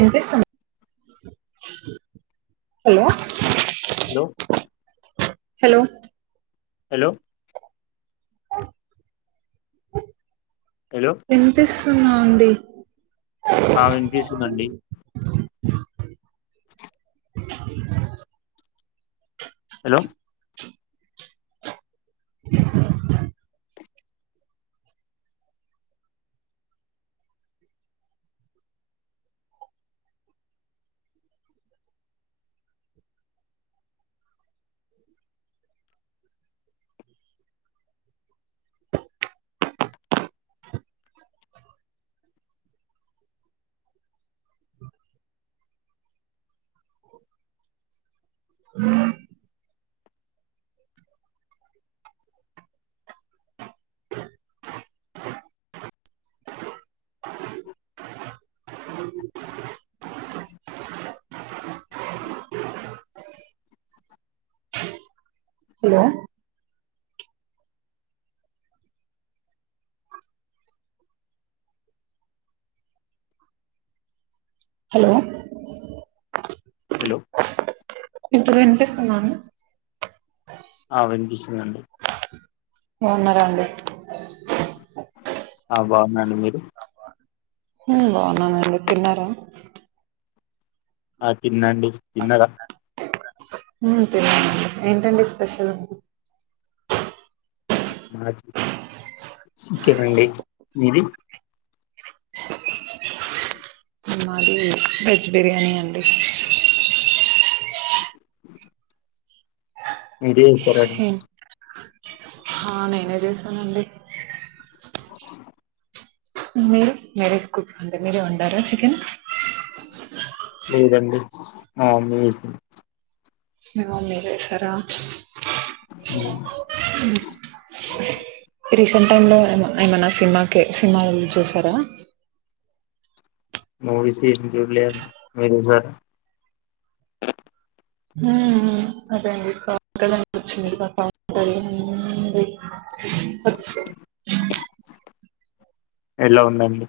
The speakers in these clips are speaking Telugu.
ఇన్పిస్తున్ హలో లొ హలొ హలొ హలో వినిపిస్తుందా అండి? అ వినిపిస్తుందండి. హలొ ఉమ్ హలొ హలో హలో ఇప్పుడ్ వినిపిస్తుందా అండి? అ వినిపిస్తుందండి. బవున్నారా అండి? అ బావున్నాను మీరు? హ్మ్ బావున్నానండి తిన్నారా? అ తిన్నండి తిన్నరా? హ్మ్ తిన్ననండి ఏంటండి స్పెషల్? మాద్ చికెన్ అండి మీది? మాది వెజ్ బిర్యానీ అండి. మిరే చెసరా అండి? నెనే చేసానండి. మ్యరేజ్ కుక్ అంతే మీరే వండారా చికెన్? లేదండి మామ్మి చేసింద్. మి మమ్మి చెసారా? [unintelligible] రీసెంట్ టైమ్ లో ఏమ ఏమన్న సినిమాకి సినిమా వెళ్లి చూసారా? మూవీస్ ఎం జూడ్లే మీరు చూసారా? మ్ హ్మ్ అదే అండి [inaudible] వచ్చింది [inaudible] వచ్చి అట్లా ఎలా ఉందండి?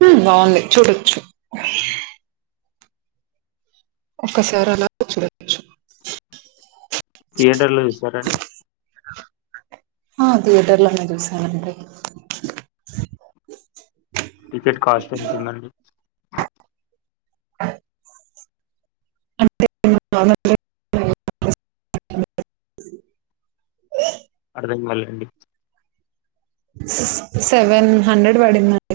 హ్మ్ బావుంది చూడొచ్చు. ఒక్కసారి అలా చూడొచ్చు. థియేటర్ లో చూసార అండి? హా థియేటర్లోనే చూసానండి. టికెట్ కాస్ట్ ఎంతుందండి? అంటే [inaudible] మళ్లండి సూ్ సెవెన్ హండ్రెడ్ పడిందండి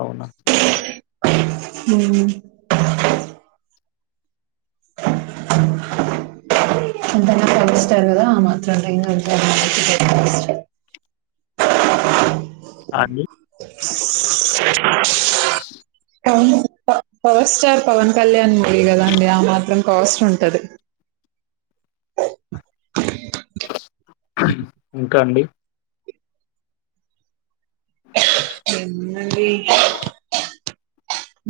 అవున ఉమ్ వొస్తారు కదా ఆ మాత్రలు మింగ అని అవును పవన్ ప పవర్ స్టార్ పవన్ కళ్యాణ్ విదగండి ఆ మాత్రం కాస్ట్ ఉంటది ఇంకా అండి ఏముందండి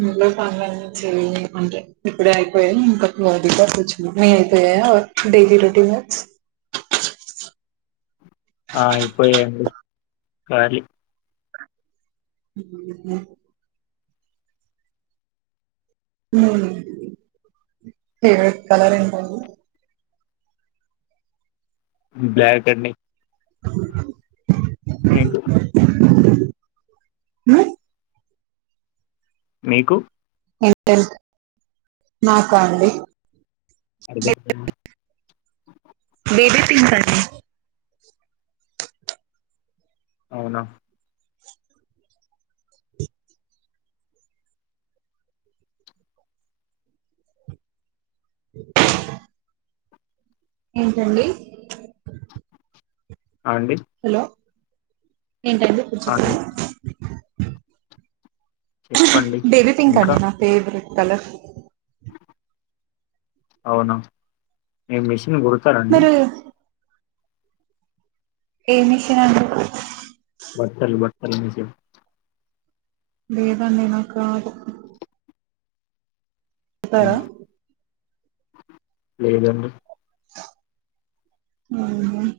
ఇంట్లో పనులని చేయనీకుంటే ఇప్పుడే అయిపోయాయి ఇంక ఇంగ [inaudible] డైలీ రొటీను ఆ అయిపోయాయి అండి కాళీ హ్మ్ ఫేవరెట్ కలర్ ఏంటండీ బ్లాక్ అండి మీకు ఉమ్ మీకు ఎంత ఎంత్ మాకా అండి అడగచ బేబీ పింక్ అండి అవునా ఏంటండి ఆ అండి ఏంటండీ ఇప్పుడు అది చేపుండ్రి చెప్పండి బేబీ పింక్ ఇంకా అండి నా ఫేవరట్ కలర్ అవునా మీరు మిషన్ గుడతార అండి మీరు ఏ మిషన్ అండి బట్టలు బట్టలు మిషిన్ లేదండి నాక్ రాదు తార అవునా లేదండి ఉహ్మ్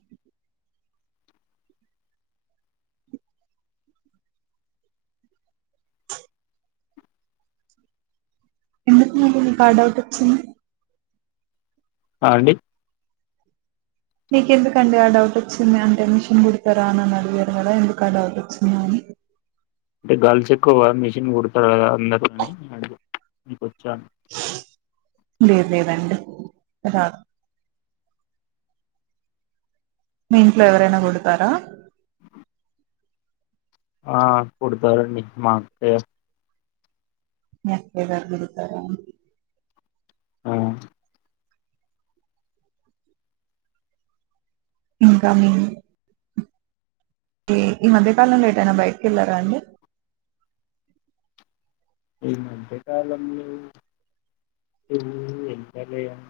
ఎందుకు మళ్ళీ నీకా ఆ డౌట్ వొచ్చింది ఆ అండి మీక్ ఎందుకండి ఆ డౌట్ వచ్చింది అంటే మిషన్ కుడతారా అన్ అని అడిగారు కదా ఎందుకు ఆ డౌట్ వచ్చిందా అని అంటే గాల్స్ ఎక్కువ మిషిన్ కుడతార అ అన్ అని మీకోచా లేద్ లేద్ అండి రా మీఇంట్లో ఎవరైనా కుడతారా ఆ కుడుతారండి మా అక్కయ్ మీ అక్కయ్య గారు గుడతారా ఆ ఇంకా మేం ఈ మధ్య కాలంలో ఏటైనా బైటక్ ఎల్లారా అండి ఈ మధ్య కాలంలో హ్మ్ ఏళ్తాలే గాన్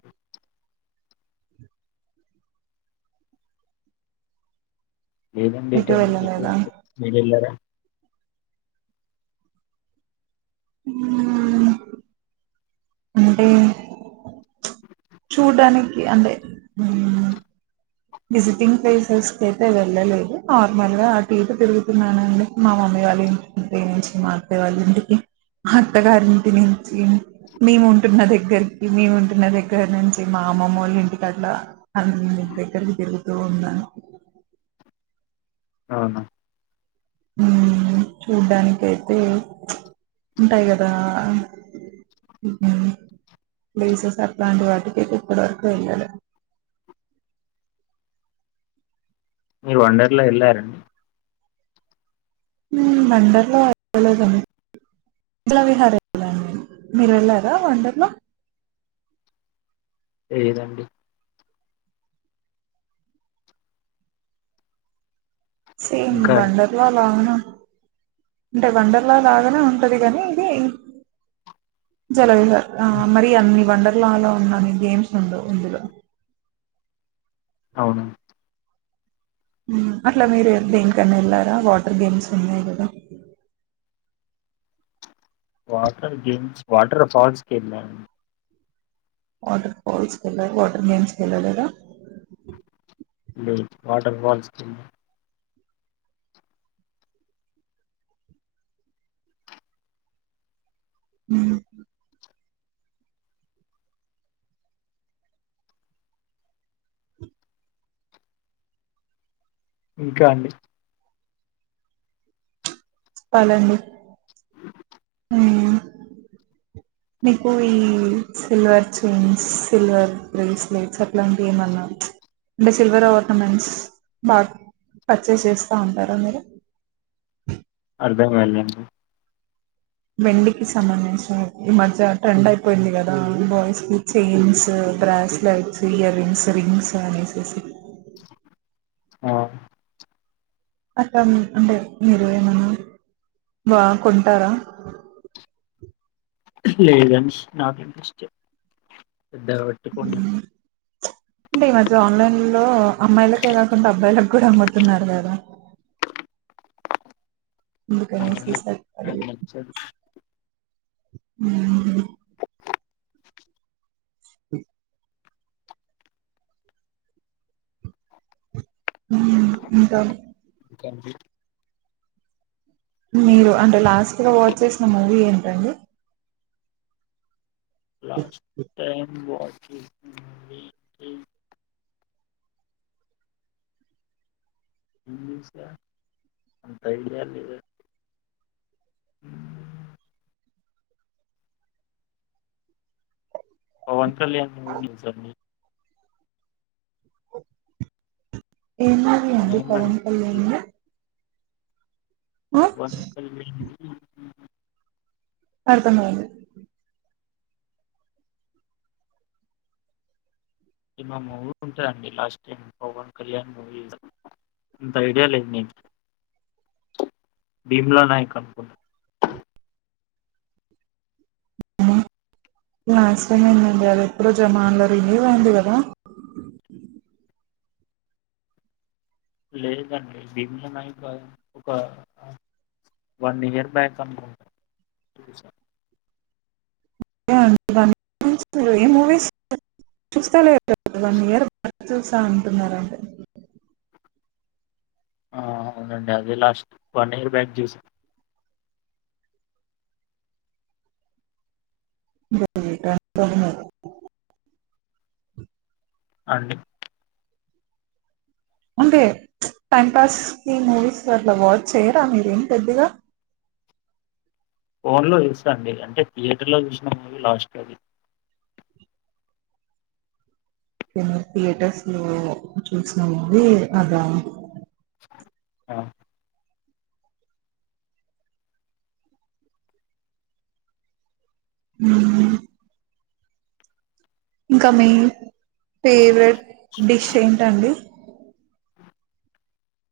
ఏదండి ఎటు ఎటన్ ఎట్ వెళ్ళలేదా మీరేలారా హా ఆ ఆ అంటే చూడ్డానికి అంటే హాహ్ విజిటింగ్ ప్లేసెస్ కి అయితే వెళ్ళలేదు. నార్మల్ గా ఆటు ఇటు తిరుగుతున్నానండి. మా మమ్మీ వాళ్ళ ఇంటింటి నుంచి మా అత్తయ్య వాళ్ళింటికి మా అత్తగారింటి నుంచి మేము ఉంటున్న దగ్గరికి మేము ఉంటున్న దగ్గర నుంచి మా అమ్మమ్మోళింటికి అట్ల అన్ [unintelligible] తిరుగుతూ ఉన్నాను. అవునా హ్మ్ చూడ్డానికైతే చ్ ఉంటాయి గదా. హుము ప్లేసెస్ అట్లాంటి వాటికైతె ఇప్పడి వర్కు వెళ్ళలే. మీరు వండర్లా వెళ్ళారండి? మ్ వండర్లా వెళ్లలేదండి. [unintelligible] విహార వెళ్ళాను నేను. మీరు వెళ్లారా వండర్ల? లేదండి సేమ్ ఇంకా అండి వండర్ల లాగనే ఉన్ అంటే వండర్లా లాగానే ఉంటది గనీ ఇది సెలవ్ ఇగ అహ్ మరి అన్ని వండర్ లా లో ఉన్ననీ గేమ్స్ ఉండవ్ ఇందులో. అవును మ్ అట్ల మీరు దేనికన్న వెళ్లారా వాటర్ గేమ్స్ ఉన్నాయి గదా వాటర్ గెమ్స్, వాటర్ ఫల్స్ కెళ్ళాము. వాటర్ ఫాల్స్ కెళ్ళర? వాటర్ గేమ్స్ కెళ్లలేదా. మ్ వాటర్ ఫాల్స్ కెళ్ళం ముహు ఇంకా అండి చెప్పాలండి ఉమ్ మీకు ఈ సిల్వర్ చైన్స్, సిల్వర్ బ్రేస్లెట్స్ అట్లాంటియ్ ఏమన్నా చ్ అంటే సిల్వర్ ఆర్నమెంట్స్ బాగ పర్చేస్ చేస్తా ఉంటారా మీరు? అర్థంగాలే వెండికిి సంబంధించినవి ఈ మధ్య ట్రెండ్ అయిపోయింది గదా. బాయ్స్ కి chains bracelets, earrings, rings అనేసెసి ఆహ అక్క అన్ అంటే మీరు ఎమన్నా వా కొంటారా? లేదన్ష్ నాక్ ఇంట్రెస్ట్ పెద్దగ పట్టుకొని అంటే ఈ మధ్య ఆన్లైన్ లో అమ్మాయిలకే కాకుండా అబ్బాయిల క్ కుడా అమ్ముతున్నారు గదా. అవునండి అందుకనేసేసి నాకు అంటన్నారు నచ్చదు ఉహు అ మ్ ఉంటాను. ఎన్ టి మీరు అంటె లాస్ట్గా వాచ్ చేసిన మూవీ ఏంటండి? లాస్ట్ టైమ్ వాకింగ్ మీటింగ్ అంత ఐడియా లేద్ పవన్ కళ్యాణ్ మూవీ చుసానండి ఏమయింది అండి పవన్ మేమండి కళ్యాణ్ కి? [inaudible] అర్థమయింది. సినిమా మూవీ ఉంటదండి last time Pawan Kalyan movie త ఇంత ఐడియా లేదు నీక్ భీమ్లనాయక అనుకుంటా హ్మ్ లాస్ట్ టైమ్ ఎందండి అది ఎప్పుడ జమాన్లో రిలీస్ అయింది కదా లేదండి భీమ్లనాయకా ఒక వన్ ఇయర్ బ్యాక్ అనుకుంటా బహుశ [inaudible] మూవీస్ చూస్తా లే వన్ ఇయర్ బ్యాక్ చూసా అంటున్నరంతే ఆ అవునండి అదే లాస్ట్ వన్ ఇయర్ బ్యాక్ చూస్ [unintelligible] అండి అంటే ప్చ్ టైం పాస్ కీ మూవీస్ అట్ల వాచ్చేయరా మీరేం పెద్దగా ఫోన్లో చూస్తా అండి అంటే థియేటర్లో చూసిన మూవీ లాస్ట్ అదే థియేటర్స్ లో చూసిన మూవీ అదా ఆ హ్మ్ ఇంకా మీ ఫేవరెట్ డిష్ ఏంటండి